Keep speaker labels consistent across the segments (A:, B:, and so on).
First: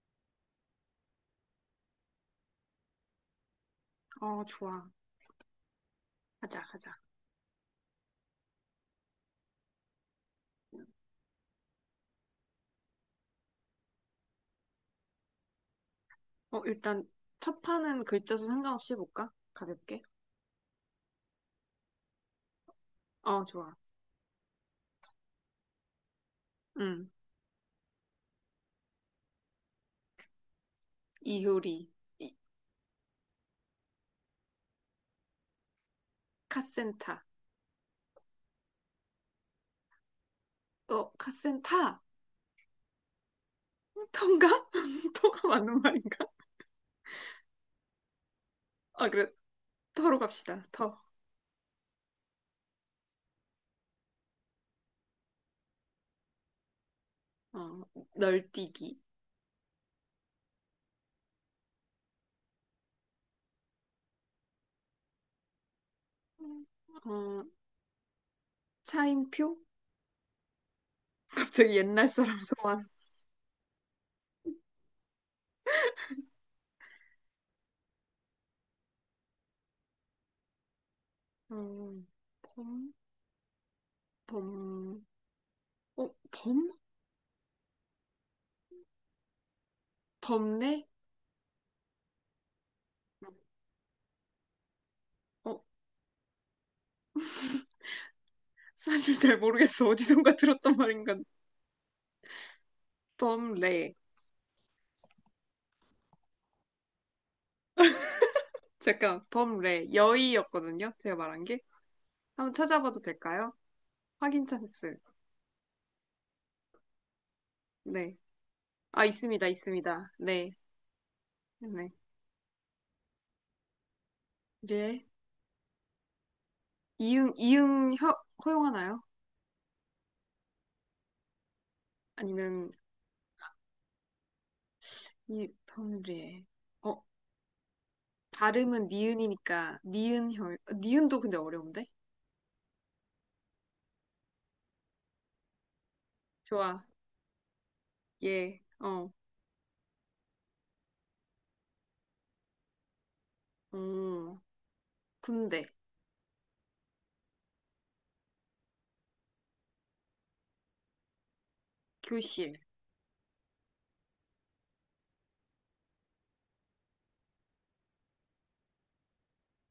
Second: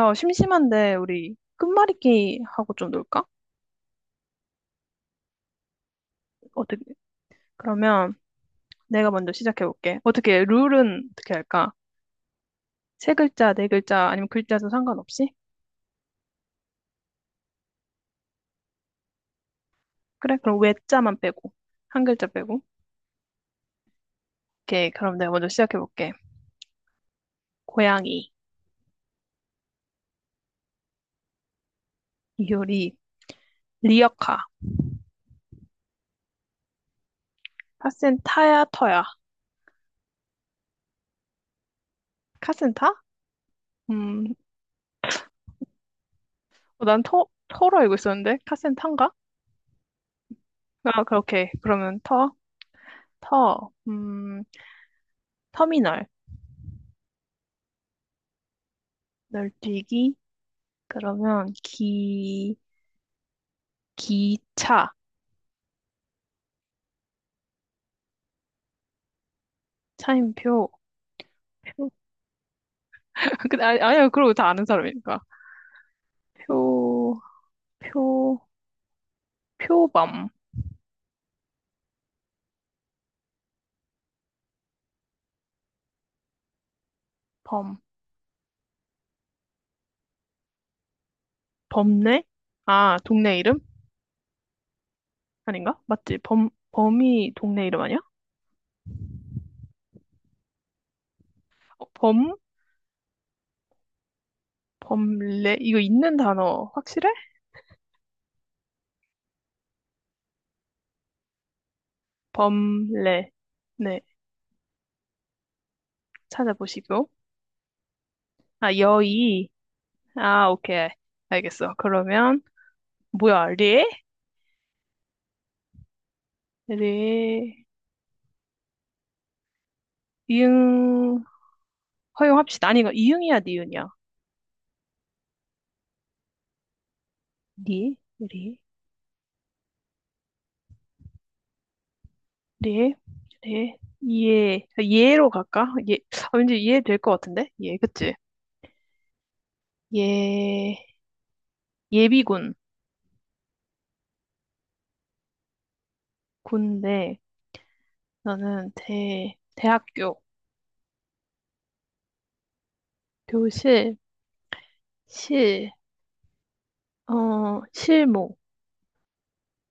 A: 야, 심심한데 우리 끝말잇기 하고 좀 놀까?
B: 어, 좋아. 하자,
A: 어떻게?
B: 하자.
A: 그러면 내가 먼저 시작해볼게. 어떻게 룰은 어떻게 할까? 세 글자, 네 글자 아니면 글자도 상관없이?
B: 어, 일단 첫 판은 글자 수 상관없이 해볼까? 가볍게.
A: 그래? 그럼 외자만 빼고 한 글자 빼고.
B: 어, 좋아.
A: 오케이. 그럼 내가 먼저 시작해볼게.
B: 응.
A: 고양이,
B: 이효리. 이,
A: 이효리, 리어카,
B: 카센타.
A: 카센타야, 터야.
B: 어, 카센타!
A: 카센타? 음,
B: 터인가? 터가 맞는 말인가?
A: 어, 난 터, 터로 알고 있었는데
B: 아,
A: 카센타인가?
B: 그래. 터로 갑시다. 터.
A: 아, 그렇게. 그러면 터, 터, 터미널,
B: 어, 널뛰기.
A: 널뛰기. 그러면 기 기차
B: 어, 차임표?
A: 차임표 표
B: 갑자기 옛날 사람 소환.
A: 근데 아니, 아니야 그러고 다 아는 사람이니까 표 표 표범
B: 어, 범? 범? 어, 범?
A: 범
B: 범례?
A: 범례 아 동네 이름
B: 어,
A: 아닌가 맞지 범 범이 동네 이름 아니야
B: 사실 잘 모르겠어. 어디선가 들었단 말인가.
A: 어, 범
B: 범례.
A: 범례 이거 있는 단어 확실해.
B: 잠깐, 범레, 여의였거든요. 제가 말한 게. 한번 찾아봐도
A: 범례.
B: 될까요?
A: 네.
B: 확인 찬스.
A: 찾아보시고.
B: 네.
A: 아
B: 아, 있습니다,
A: 여의.
B: 있습니다.
A: 아
B: 네.
A: 오케이. 알겠어.
B: 네.
A: 그러면 뭐야 리리
B: 예. 이응, 이응 허, 허용하나요?
A: 이응. 허용합시다.
B: 아니면,
A: 아니, 이거 이응이야, 니은이야.
B: 이, 범레. 어,
A: 니, 우리,
B: 발음은 니은이니까, 니은 혀, 니은도 근데 어려운데?
A: 레, 레, 예, 예로 갈까? 예, 아, 왠지
B: 좋아.
A: 예될 것 같은데? 예, 그치?
B: 예. 어,
A: 예, 예비군,
B: 음, 군대,
A: 군대, 나는 대, 대학교,
B: 교실,
A: 교실, 실, 어, 실무,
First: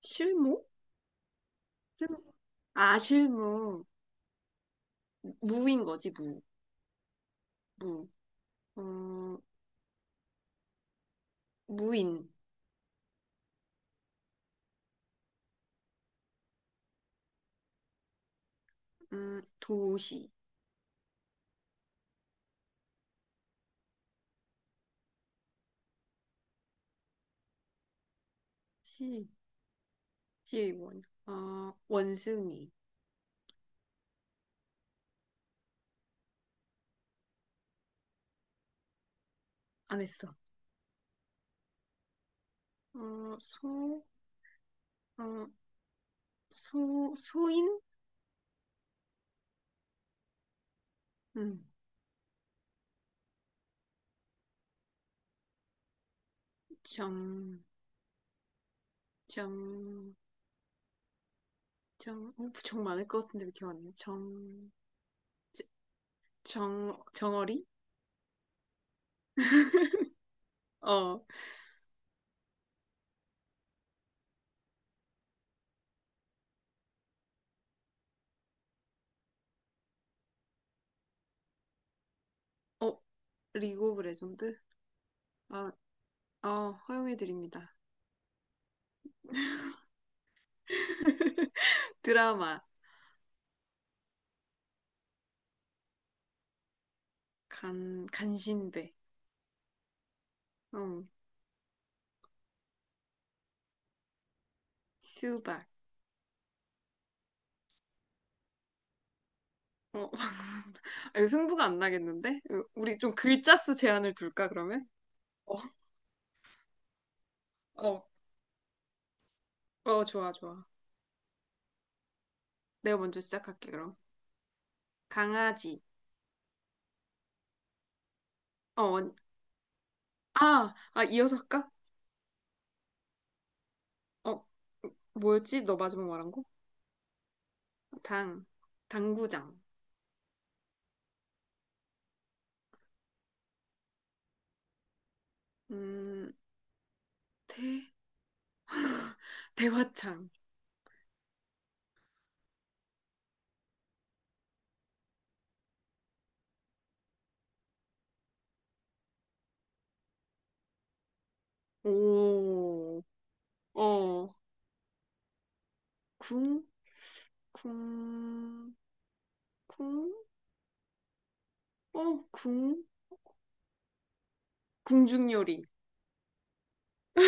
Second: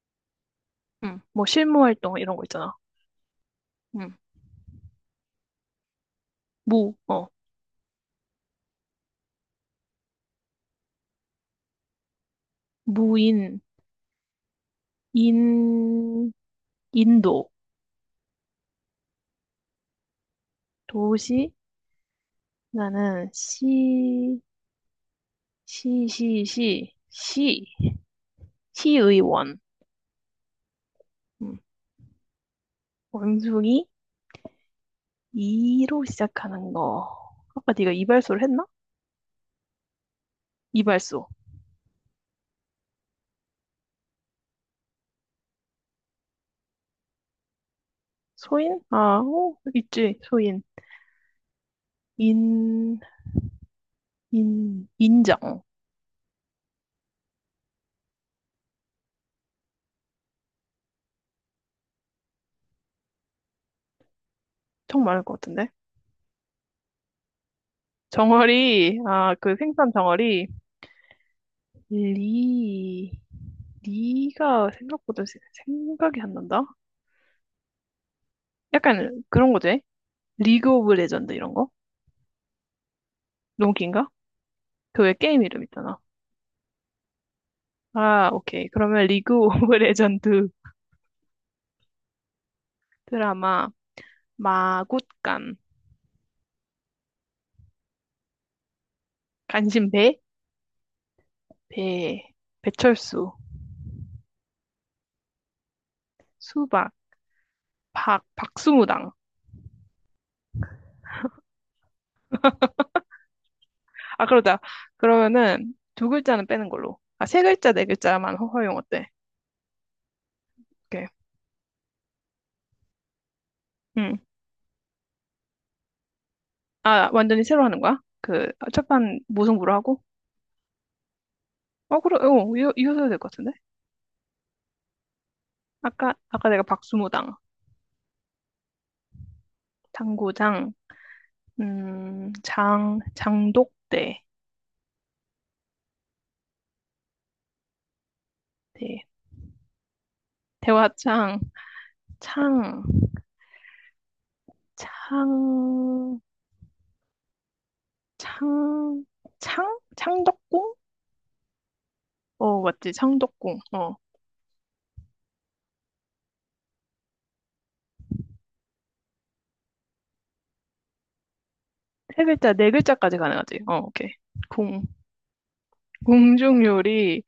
B: 실무?
A: 뭐 실무 활동
B: 실무?
A: 이런 거 있잖아.
B: 아, 실무.
A: 음,
B: 무인 거지, 무.
A: 무, 어,
B: 무. 어, 무인.
A: 무인, 인, 인도,
B: 도시,
A: 도시, 나는 시, 시, 시, 시, 시,
B: 시,
A: 시의원.
B: 시의 원,
A: 음.
B: 어, 원숭이,
A: 원숭이. 이로 시작하는 거. 아까 네가 이발소를 했나?
B: 안 했어.
A: 이발소.
B: 어, 소, 어, 소, 소인?
A: 소인? 아, 어, 있지. 소인.
B: 음,
A: 인, 인, 인정.
B: 정, 정, 정, 어, 정 많을 것 같은데 왜 기억 안 나? 정,
A: 청 많을 것 같은데.
B: 정, 정어리?
A: 정어리. 아, 그 생선 정어리.
B: 어,
A: 리. 리가 생각보다 생각이 안 난다. 약간 그런 거지. 리그 오브 레전드 이런 거?
B: 어,
A: 너무
B: 리그 오브
A: 긴가?
B: 레전드?
A: 그 왜 게임 이름
B: 아,
A: 있잖아.
B: 어, 허용해드립니다.
A: 아, 오케이. 그러면 리그 오브 레전드
B: 드라마,
A: 드라마. 마굿간,
B: 간, 간신배,
A: 간신배,
B: 응,
A: 배, 배철수,
B: 수박,
A: 수박, 박, 박수무당.
B: 어, 아니, 승부가 안 나겠는데? 으, 우리 좀 글자 수 제한을
A: 아,
B: 둘까,
A: 그러자.
B: 그러면? 어,
A: 그러면은 두 글자는 빼는 걸로. 아, 세 글자, 네
B: 어,
A: 글자만 허용 어때?
B: 어, 좋아, 좋아.
A: 오케이.
B: 내가 먼저 시작할게, 그럼.
A: 응.
B: 강아지.
A: 아, 완전히 새로 하는 거야? 그, 아,
B: 어,
A: 첫
B: 언-
A: 판 무승부로 하고?
B: 아, 아, 이어서 할까?
A: 어, 그래, 어, 이어, 이어서 될것 같은데?
B: 어, 뭐였지? 너 마지막
A: 아까,
B: 말한 거?
A: 아까 내가 박수무당,
B: 당, 당구장.
A: 당구장, 장, 장독대,
B: 음, 대,
A: 대,
B: 대화창.
A: 대화창, 창, 창, 창, 창? 창덕궁? 어, 맞지,
B: 오,
A: 창덕궁. 어,
B: 어, 궁, 궁, 궁, 어,
A: 세 글자, 네
B: 궁,
A: 글자까지 가능하지. 어, 오케이. 궁.
B: 궁중요리.
A: 궁중요리.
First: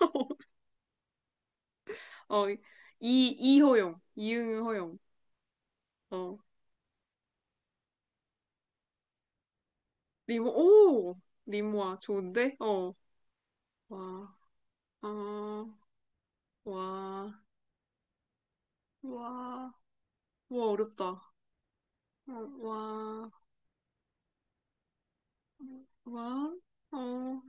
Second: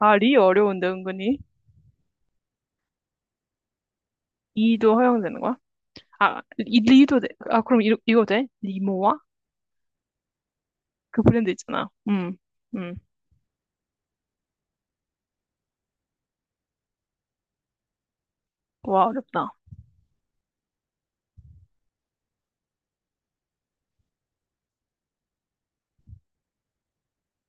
A: 아, 리 어려운데, 은근히.
B: 어, 이,
A: 이도
B: 이응호용.
A: 허용되는 거야? 아, 이, 리도 돼. 아, 그럼 이, 이거 돼? 리모아?
B: 오!
A: 그 브랜드 있잖아.
B: 리모아, 좋은데?
A: 음.
B: 어. 와, 어, 와,
A: 와, 어렵다.
B: 와, 와, 어렵다. 어, 와, 와, 어.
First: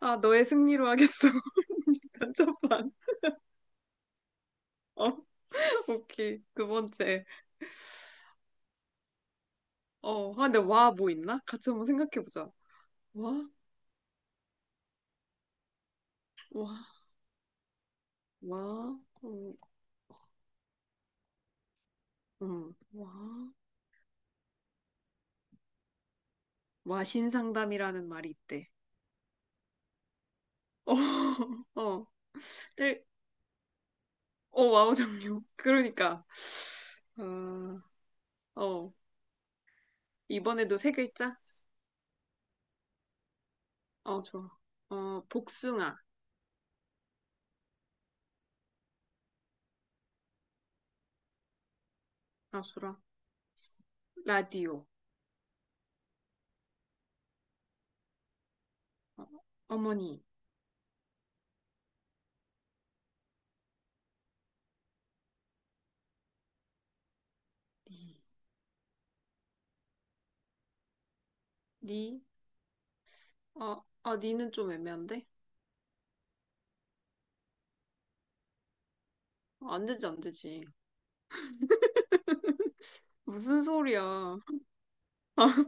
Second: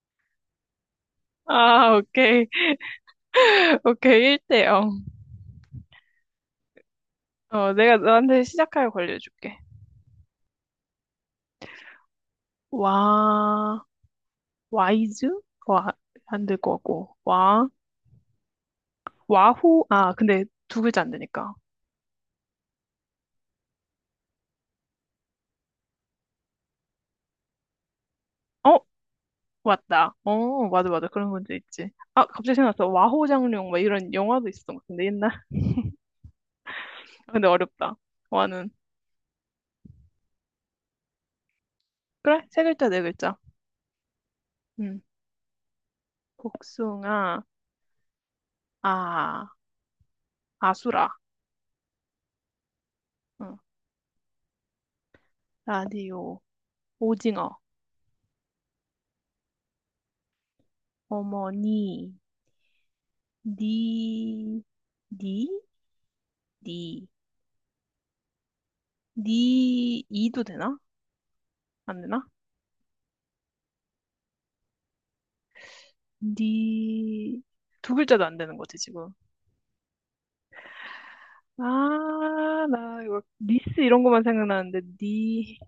B: 아, 너의 승리로 하겠어.
A: 아, 오케이.
B: 단체판.
A: 오케이. 1대 0.
B: 어, 오케이. 두 번째.
A: 어, 내가 너한테 시작하여 걸려줄게.
B: 어, 아, 근데 와, 뭐 있나? 같이 한번 생각해보자. 와,
A: 와, 와이즈? 와, 안 될
B: 와,
A: 것 같고. 와,
B: 와,
A: 와후? 아, 근데 두 글자 안 되니까.
B: 와, 와신상담이라는 말이 있대.
A: 어, 맞다. 어, 맞아,
B: 어,
A: 맞아. 그런 문제 있지.
B: 어.
A: 아, 갑자기 생각났어. 와호장룡, 막 이런 영화도
B: 어,
A: 있었던 것
B: 와우
A: 같은데, 옛날.
B: 정룡. 그러니까.
A: 근데
B: 어,
A: 어렵다. 와는.
B: 어, 이번에도 세 글자?
A: 그래, 세 글자, 네 글자.
B: 어, 좋아.
A: 음
B: 어, 복숭아.
A: 복숭아, 아, 아수라.
B: 아, 수라.
A: 응.
B: 라디오.
A: 라디오, 오징어,
B: 어, 어머니.
A: 어머니, 니, 니, 니,
B: 니,
A: 니, 이도 되나? 안
B: 니,
A: 되나?
B: 어, 아, 니는 좀 애매한데?
A: 니, 두 글자도 안 되는 거지, 지금.
B: 어, 안 되지, 안 되지.
A: 아, 나 이거,
B: 무슨
A: 리스 이런 것만
B: 소리야.
A: 생각나는데, 니,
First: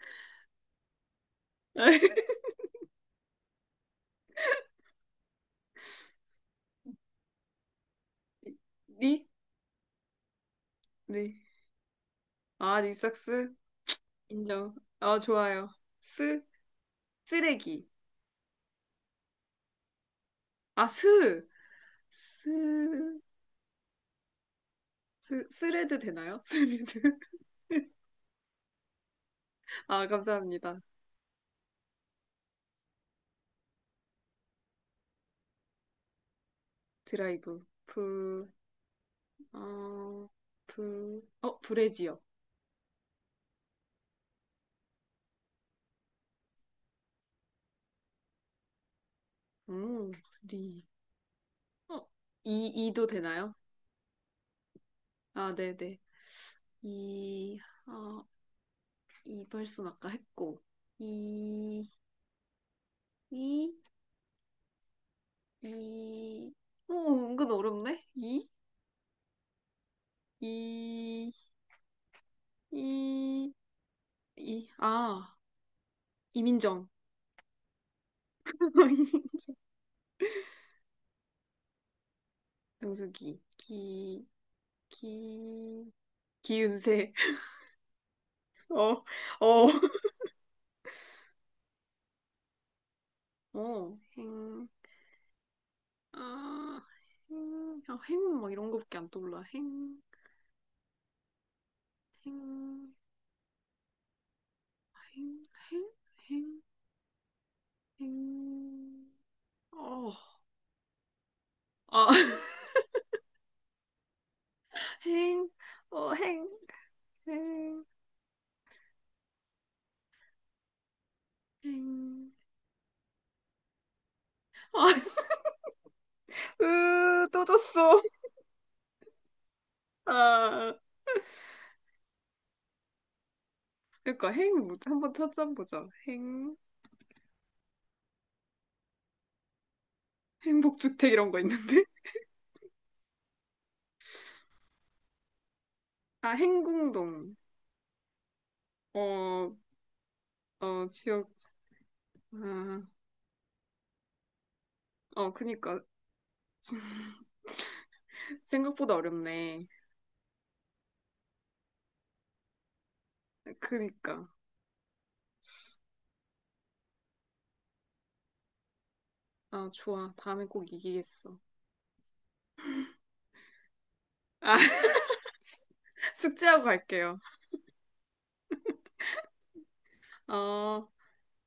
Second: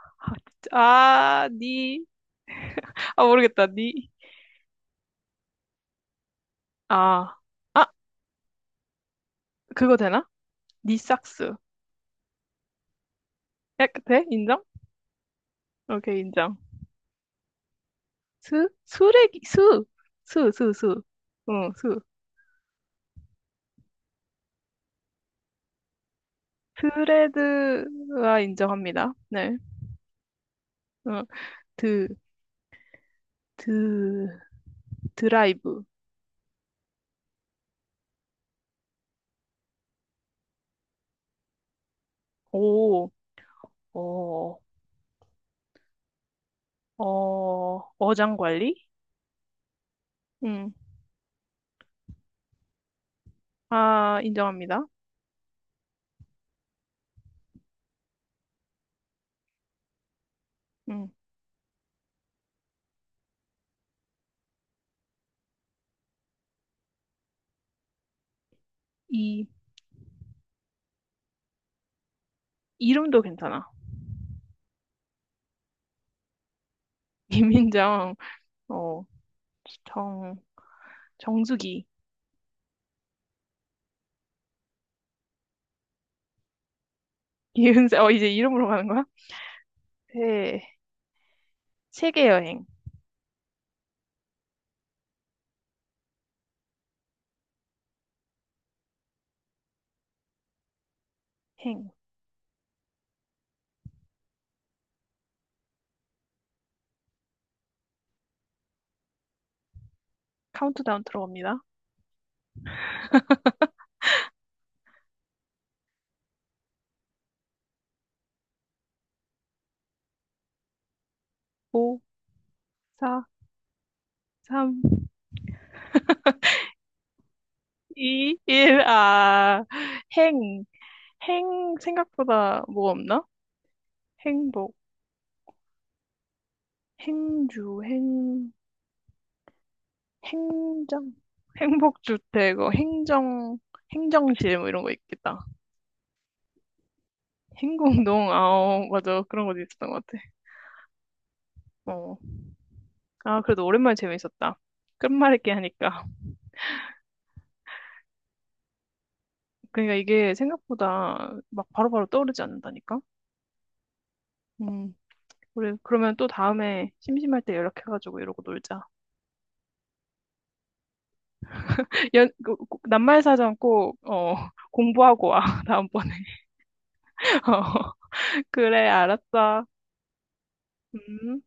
A: 아, 진짜. 아, 니. 아, 모르겠다. 니. 아. 아,
B: 니?
A: 그거 되나? 니
B: 네.
A: 삭스.
B: 아, 니삭스?
A: 야, 그, 돼? 인정?
B: 인정. 아, 좋아요.
A: 오케이,
B: 스?
A: 인정.
B: 쓰레기.
A: 수? 수레기, 수! 수, 수,
B: 아,
A: 수.
B: 스!
A: 응, 수.
B: 스, 스, 스레드 되나요? 스레드.
A: 스레드가 인정합니다. 네.
B: 아, 감사합니다.
A: 응. 드, 드, 드라이브.
B: 드라이브, 불, 어, 불, 어, 브래지요
A: 오, 어, 어, 어장 관리?
B: 음,
A: 응.
B: 리, 어, 이, 이도 되나요?
A: 아, 인정합니다.
B: 아, 네네. 이, 어, 이발소는 아까 했고,
A: 응.
B: 이, 이, 이, 오, 은근 어렵네? 이,
A: 이,
B: 이,
A: 이름도
B: 이,
A: 괜찮아.
B: 이, 아, 이민정.
A: 이민정, 어,
B: 이민정.
A: 정, 정수기.
B: 영숙이, 기, 기, 기은세.
A: 기은사, 어, 이제 이름으로 가는 거야?
B: 어, 어,
A: 세, 세계 여행,
B: 어, 행, 아, 행, 아, 행운 막 이런 거밖에 안 떠올라. 행,
A: 행,
B: 행, 행, 행, 행, 행. 어,
A: 카운트다운 들어갑니다.
B: 아, 행, 어, 행, 행,
A: 5,
B: 행.
A: 4, 3,
B: 아, 으, 또 줬어.
A: 2, 1, 아, 행,
B: 아,
A: 행, 생각보다 뭐 없나?
B: 그러니까 행,
A: 행복,
B: 뭐, 한번 찾아보자. 행,
A: 행주, 행, 행정,
B: 행복주택 이런 거 있는데?
A: 행복주택, 어, 행정, 행정실, 뭐 이런 거 있겠다.
B: 아, 행궁동.
A: 행궁동, 아, 어, 맞아. 그런
B: 어,
A: 것도 있었던 것 같아.
B: 어, 지역,
A: 어.
B: 아,
A: 아, 그래도 오랜만에 재밌었다.
B: 어,
A: 끝말잇기
B: 그니까.
A: 하니까.
B: 생각보다 어렵네.
A: 그러니까 이게 생각보다 막 바로바로 떠오르지 않는다니까?
B: 그니까.
A: 음. 우리 그러면 또 다음에 심심할 때 연락해가지고 이러고 놀자.
B: 아, 좋아. 다음에 꼭 이기겠어.
A: 연, 낱말사전 꼭, 어,
B: 아,
A: 공부하고 와, 다음번에.
B: 숙제하고 갈게요.
A: 어, 그래, 알았어.
B: 어.
A: 음.